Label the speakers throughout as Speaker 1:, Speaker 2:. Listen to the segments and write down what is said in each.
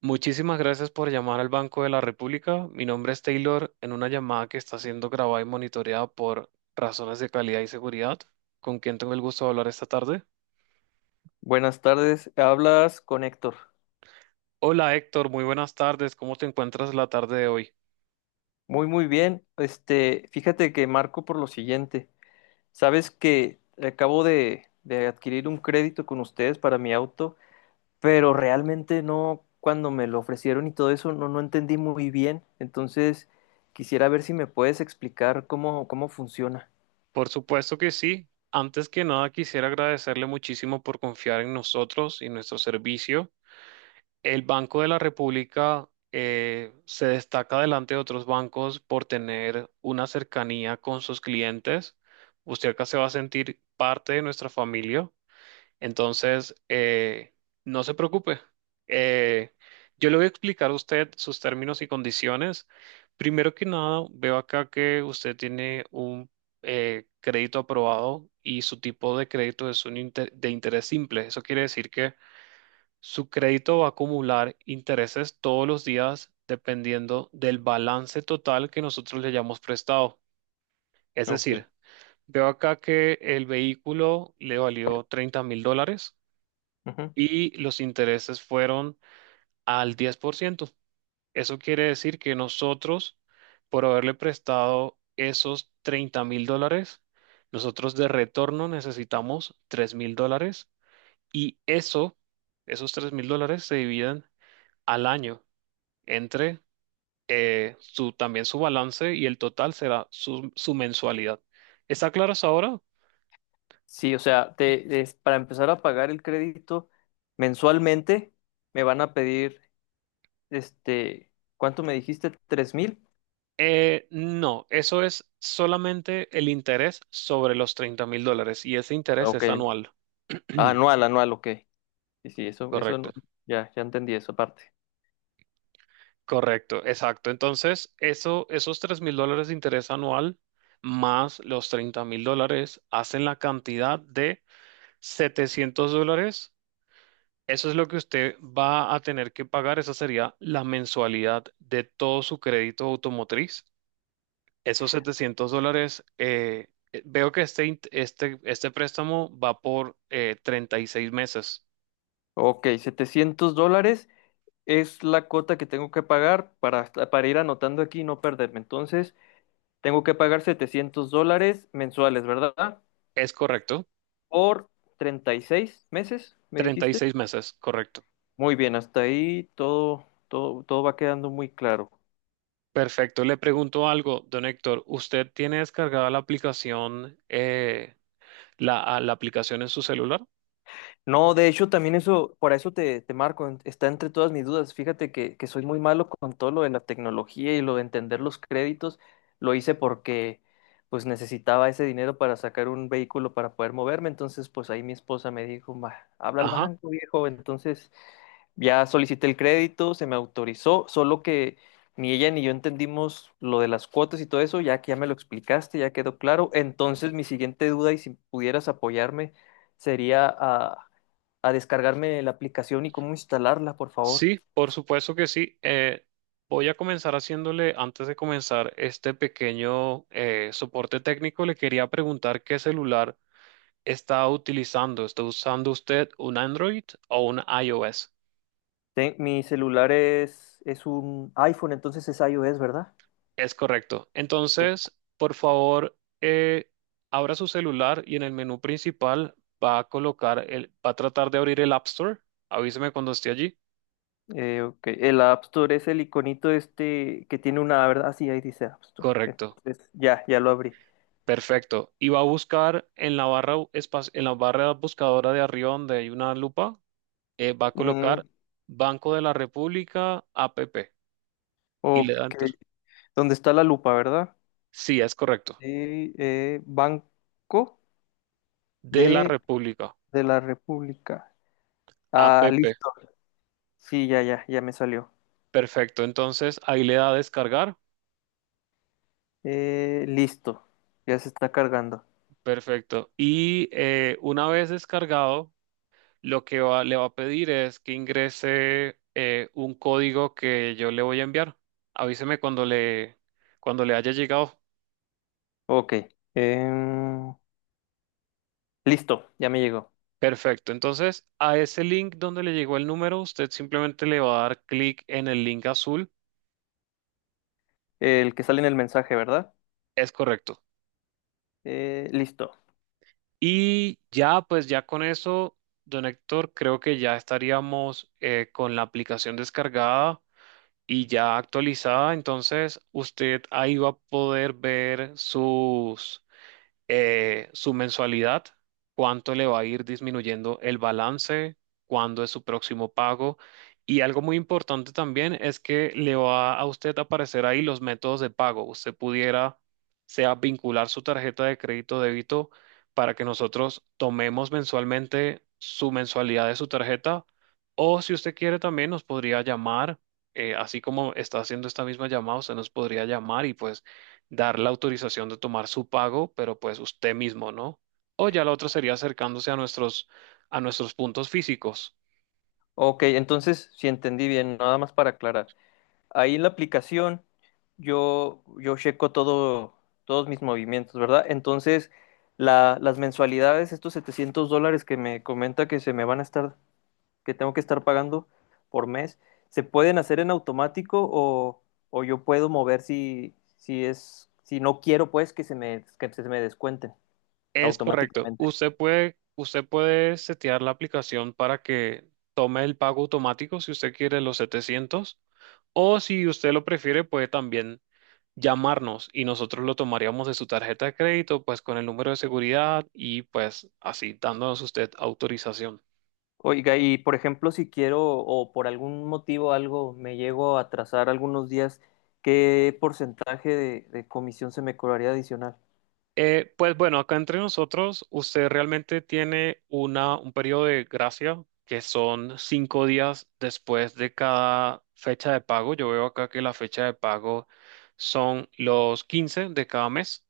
Speaker 1: Muchísimas gracias por llamar al Banco de la República. Mi nombre es Taylor en una llamada que está siendo grabada y monitoreada por razones de calidad y seguridad. ¿Con quién tengo el gusto de hablar esta tarde?
Speaker 2: Buenas tardes, hablas con Héctor.
Speaker 1: Hola Héctor, muy buenas tardes. ¿Cómo te encuentras la tarde de hoy?
Speaker 2: Muy, muy bien. Fíjate que marco por lo siguiente. Sabes que acabo de adquirir un crédito con ustedes para mi auto, pero realmente no, cuando me lo ofrecieron y todo eso, no, no entendí muy bien. Entonces, quisiera ver si me puedes explicar cómo funciona.
Speaker 1: Por supuesto que sí. Antes que nada, quisiera agradecerle muchísimo por confiar en nosotros y nuestro servicio. El Banco de la República se destaca delante de otros bancos por tener una cercanía con sus clientes. Usted acá se va a sentir parte de nuestra familia. Entonces, no se preocupe. Eh, yo le voy a explicar a usted sus términos y condiciones. Primero que nada, veo acá que usted tiene un crédito aprobado y su tipo de crédito es un de interés simple. Eso quiere decir que su crédito va a acumular intereses todos los días dependiendo del balance total que nosotros le hayamos prestado. Es
Speaker 2: Ok.
Speaker 1: decir, veo acá que el vehículo le valió $30.000
Speaker 2: Ujú.
Speaker 1: y los intereses fueron al 10%. Eso quiere decir que nosotros, por haberle prestado esos $30.000, nosotros de retorno necesitamos $3.000 y eso, esos $3.000 se dividen al año, entre también su balance, y el total será su mensualidad. ¿Está claro hasta ahora?
Speaker 2: Sí, o sea, para empezar a pagar el crédito mensualmente, me van a pedir. Este, ¿Cuánto me dijiste? ¿Tres mil?
Speaker 1: No, eso es solamente el interés sobre los $30.000 y ese interés
Speaker 2: Ok.
Speaker 1: es anual.
Speaker 2: Anual, anual, ok. Sí, sí, eso no-
Speaker 1: Correcto,
Speaker 2: ya entendí esa parte.
Speaker 1: correcto, exacto. Entonces, esos 3 mil dólares de interés anual más los $30.000 hacen la cantidad de $700. Eso es lo que usted va a tener que pagar, esa sería la mensualidad de todo su crédito automotriz. Esos $700, veo que este préstamo va por 36 meses,
Speaker 2: Ok, $700 es la cuota que tengo que pagar para ir anotando aquí y no perderme. Entonces, tengo que pagar $700 mensuales, ¿verdad?
Speaker 1: ¿es correcto?
Speaker 2: Por 36 meses, me
Speaker 1: Treinta y
Speaker 2: dijiste.
Speaker 1: seis meses, correcto.
Speaker 2: Muy bien, hasta ahí todo, todo, todo va quedando muy claro.
Speaker 1: Perfecto, le pregunto algo, don Héctor, ¿usted tiene descargada la aplicación a la aplicación en su celular?
Speaker 2: No, de hecho, también eso, por eso te marco, está entre todas mis dudas. Fíjate que soy muy malo con todo lo de la tecnología y lo de entender los créditos. Lo hice porque pues necesitaba ese dinero para sacar un vehículo para poder moverme. Entonces, pues ahí mi esposa me dijo, "Ma, habla al
Speaker 1: Ajá,
Speaker 2: banco, viejo". Entonces, ya solicité el crédito, se me autorizó, solo que ni ella ni yo entendimos lo de las cuotas y todo eso, ya que ya me lo explicaste, ya quedó claro. Entonces, mi siguiente duda, y si pudieras apoyarme, sería a descargarme la aplicación y cómo instalarla, por favor.
Speaker 1: sí, por supuesto que sí. Voy a comenzar haciéndole, antes de comenzar este pequeño soporte técnico, le quería preguntar qué celular está utilizando. ¿Está usando usted un Android o un iOS?
Speaker 2: Te- mi celular es un iPhone, entonces es iOS, ¿verdad?
Speaker 1: Es correcto.
Speaker 2: Sí.
Speaker 1: Entonces, por favor, abra su celular y en el menú principal va a tratar de abrir el App Store. Avíseme cuando esté allí.
Speaker 2: Ok, el App Store es el iconito este que tiene una, ¿verdad? Ah, sí, ahí dice App Store.
Speaker 1: Correcto.
Speaker 2: Entonces, ya lo abrí.
Speaker 1: Perfecto. Y va a buscar en la en la barra buscadora de arriba donde hay una lupa, va a colocar
Speaker 2: Mm,
Speaker 1: Banco de la República app y le
Speaker 2: ok.
Speaker 1: da enter.
Speaker 2: ¿Dónde está la lupa, ¿verdad?
Speaker 1: Sí, es correcto.
Speaker 2: De Banco
Speaker 1: De la
Speaker 2: de,
Speaker 1: República
Speaker 2: de la República.
Speaker 1: app.
Speaker 2: Ah, listo. Sí, ya me salió.
Speaker 1: Perfecto. Entonces, ahí le da a descargar.
Speaker 2: Listo. Ya se está cargando.
Speaker 1: Perfecto. Y una vez descargado, lo le va a pedir es que ingrese un código que yo le voy a enviar. Avíseme cuando le haya llegado.
Speaker 2: Ok. Em, listo, ya me llegó.
Speaker 1: Perfecto. Entonces, a ese link donde le llegó el número, usted simplemente le va a dar clic en el link azul.
Speaker 2: El que sale en el mensaje, ¿verdad?
Speaker 1: Es correcto.
Speaker 2: Listo.
Speaker 1: Y ya, pues ya con eso, don Héctor, creo que ya estaríamos con la aplicación descargada y ya actualizada. Entonces usted ahí va a poder ver su mensualidad, cuánto le va a ir disminuyendo el balance, cuándo es su próximo pago. Y algo muy importante también es que le va a usted aparecer ahí los métodos de pago. Usted pudiera, sea vincular su tarjeta de crédito o débito para que nosotros tomemos mensualmente su mensualidad de su tarjeta. O si usted quiere también nos podría llamar, así como está haciendo esta misma llamada, usted nos podría llamar y pues dar la autorización de tomar su pago, pero pues usted mismo, ¿no? O ya la otra sería acercándose a nuestros puntos físicos.
Speaker 2: Ok, entonces, si entendí bien, nada más para aclarar. Ahí en la aplicación yo checo todo, todos mis movimientos, ¿verdad? Entonces, las mensualidades, estos $700 que me comenta que se me que tengo que estar pagando por mes, ¿se pueden hacer en automático o yo puedo mover si no quiero, pues, que se me descuenten
Speaker 1: Es correcto.
Speaker 2: automáticamente?
Speaker 1: Usted puede setear la aplicación para que tome el pago automático si usted quiere los 700, o si usted lo prefiere puede también llamarnos y nosotros lo tomaríamos de su tarjeta de crédito, pues con el número de seguridad y pues así dándonos usted autorización.
Speaker 2: Oiga, y por ejemplo, si quiero o por algún motivo algo me llego a atrasar algunos días, ¿qué porcentaje de comisión se me cobraría adicional?
Speaker 1: Pues bueno, acá entre nosotros, usted realmente tiene un periodo de gracia que son 5 días después de cada fecha de pago. Yo veo acá que la fecha de pago son los 15 de cada mes.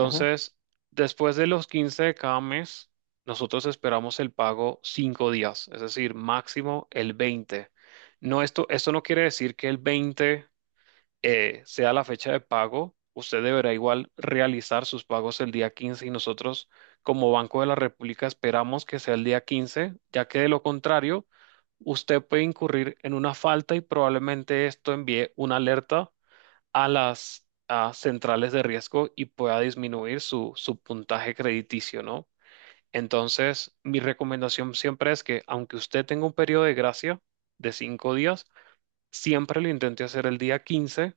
Speaker 2: Ujú.
Speaker 1: después de los 15 de cada mes, nosotros esperamos el pago 5 días, es decir, máximo el 20. No, esto no quiere decir que el 20 sea la fecha de pago, usted deberá igual realizar sus pagos el día 15 y nosotros como Banco de la República esperamos que sea el día 15, ya que de lo contrario, usted puede incurrir en una falta y probablemente esto envíe una alerta a las a centrales de riesgo y pueda disminuir su puntaje crediticio, ¿no? Entonces, mi recomendación siempre es que aunque usted tenga un periodo de gracia de 5 días, siempre lo intente hacer el día 15,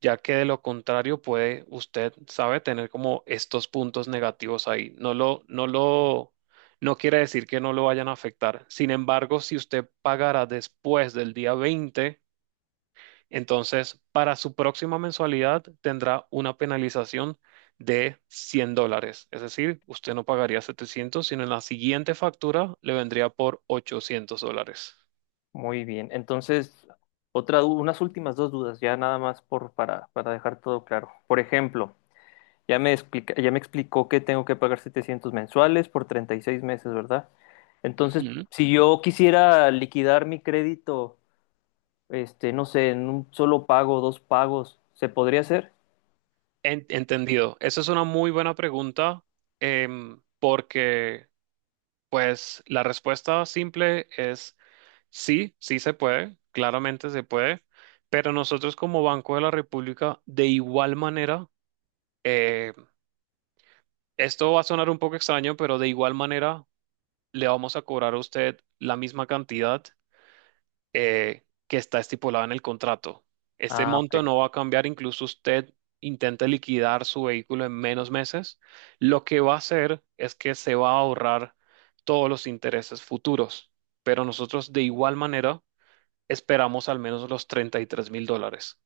Speaker 1: ya que de lo contrario puede usted, sabe, tener como estos puntos negativos ahí. No quiere decir que no lo vayan a afectar. Sin embargo, si usted pagara después del día 20, entonces para su próxima mensualidad tendrá una penalización de $100. Es decir, usted no pagaría 700 sino en la siguiente factura le vendría por $800.
Speaker 2: Muy bien. Entonces, unas últimas dos dudas, ya nada más para dejar todo claro. Por ejemplo, ya me explica, ya me explicó que tengo que pagar 700 mensuales por 36 meses, ¿verdad? Entonces,
Speaker 1: Ujú.
Speaker 2: si yo quisiera liquidar mi crédito, este, no sé, en un solo pago, dos pagos, ¿se podría hacer?
Speaker 1: Entendido. Esa es una muy buena pregunta. Porque pues la respuesta simple es sí, sí se puede, claramente se puede, pero nosotros como Banco de la República, de igual manera, eh, esto va a sonar un poco extraño, pero de igual manera le vamos a cobrar a usted la misma cantidad que está estipulado en el contrato. Este
Speaker 2: Ah, ok.
Speaker 1: monto no va a cambiar incluso usted intente liquidar su vehículo en menos meses. Lo que va a hacer es que se va a ahorrar todos los intereses futuros, pero nosotros de igual manera esperamos al menos los $33.000.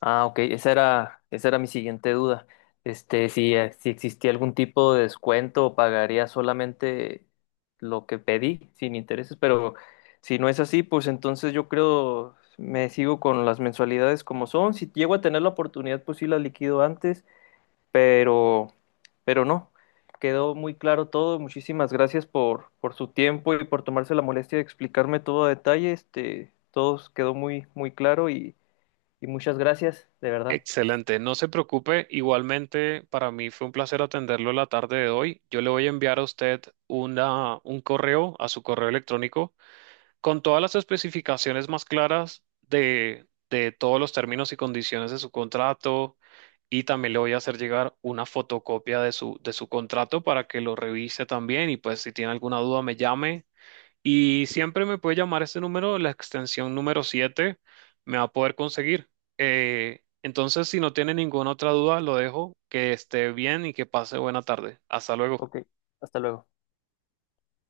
Speaker 2: Ah, ok. Esa era mi siguiente duda. Este, si existía algún tipo de descuento o pagaría solamente lo que pedí sin intereses, pero si no es así, pues entonces yo creo me sigo con las mensualidades como son. Si llego a tener la oportunidad, pues sí la liquido antes, pero, pero, no. Quedó muy claro todo. Muchísimas gracias por su tiempo y por tomarse la molestia de explicarme todo a detalle. Todo quedó muy, muy claro y Y muchas gracias, de verdad.
Speaker 1: Excelente, no se preocupe. Igualmente, para mí fue un placer atenderlo la tarde de hoy. Yo le voy a enviar a usted un correo a su correo electrónico con todas las especificaciones más claras de todos los términos y condiciones de su contrato, y también le voy a hacer llegar una fotocopia de de su contrato para que lo revise también y pues si tiene alguna duda me llame, y siempre me puede llamar este número, la extensión número 7 me va a poder conseguir. Entonces, si no tiene ninguna otra duda, lo dejo, que esté bien y que pase buena tarde. Hasta luego.
Speaker 2: Ok, hasta luego.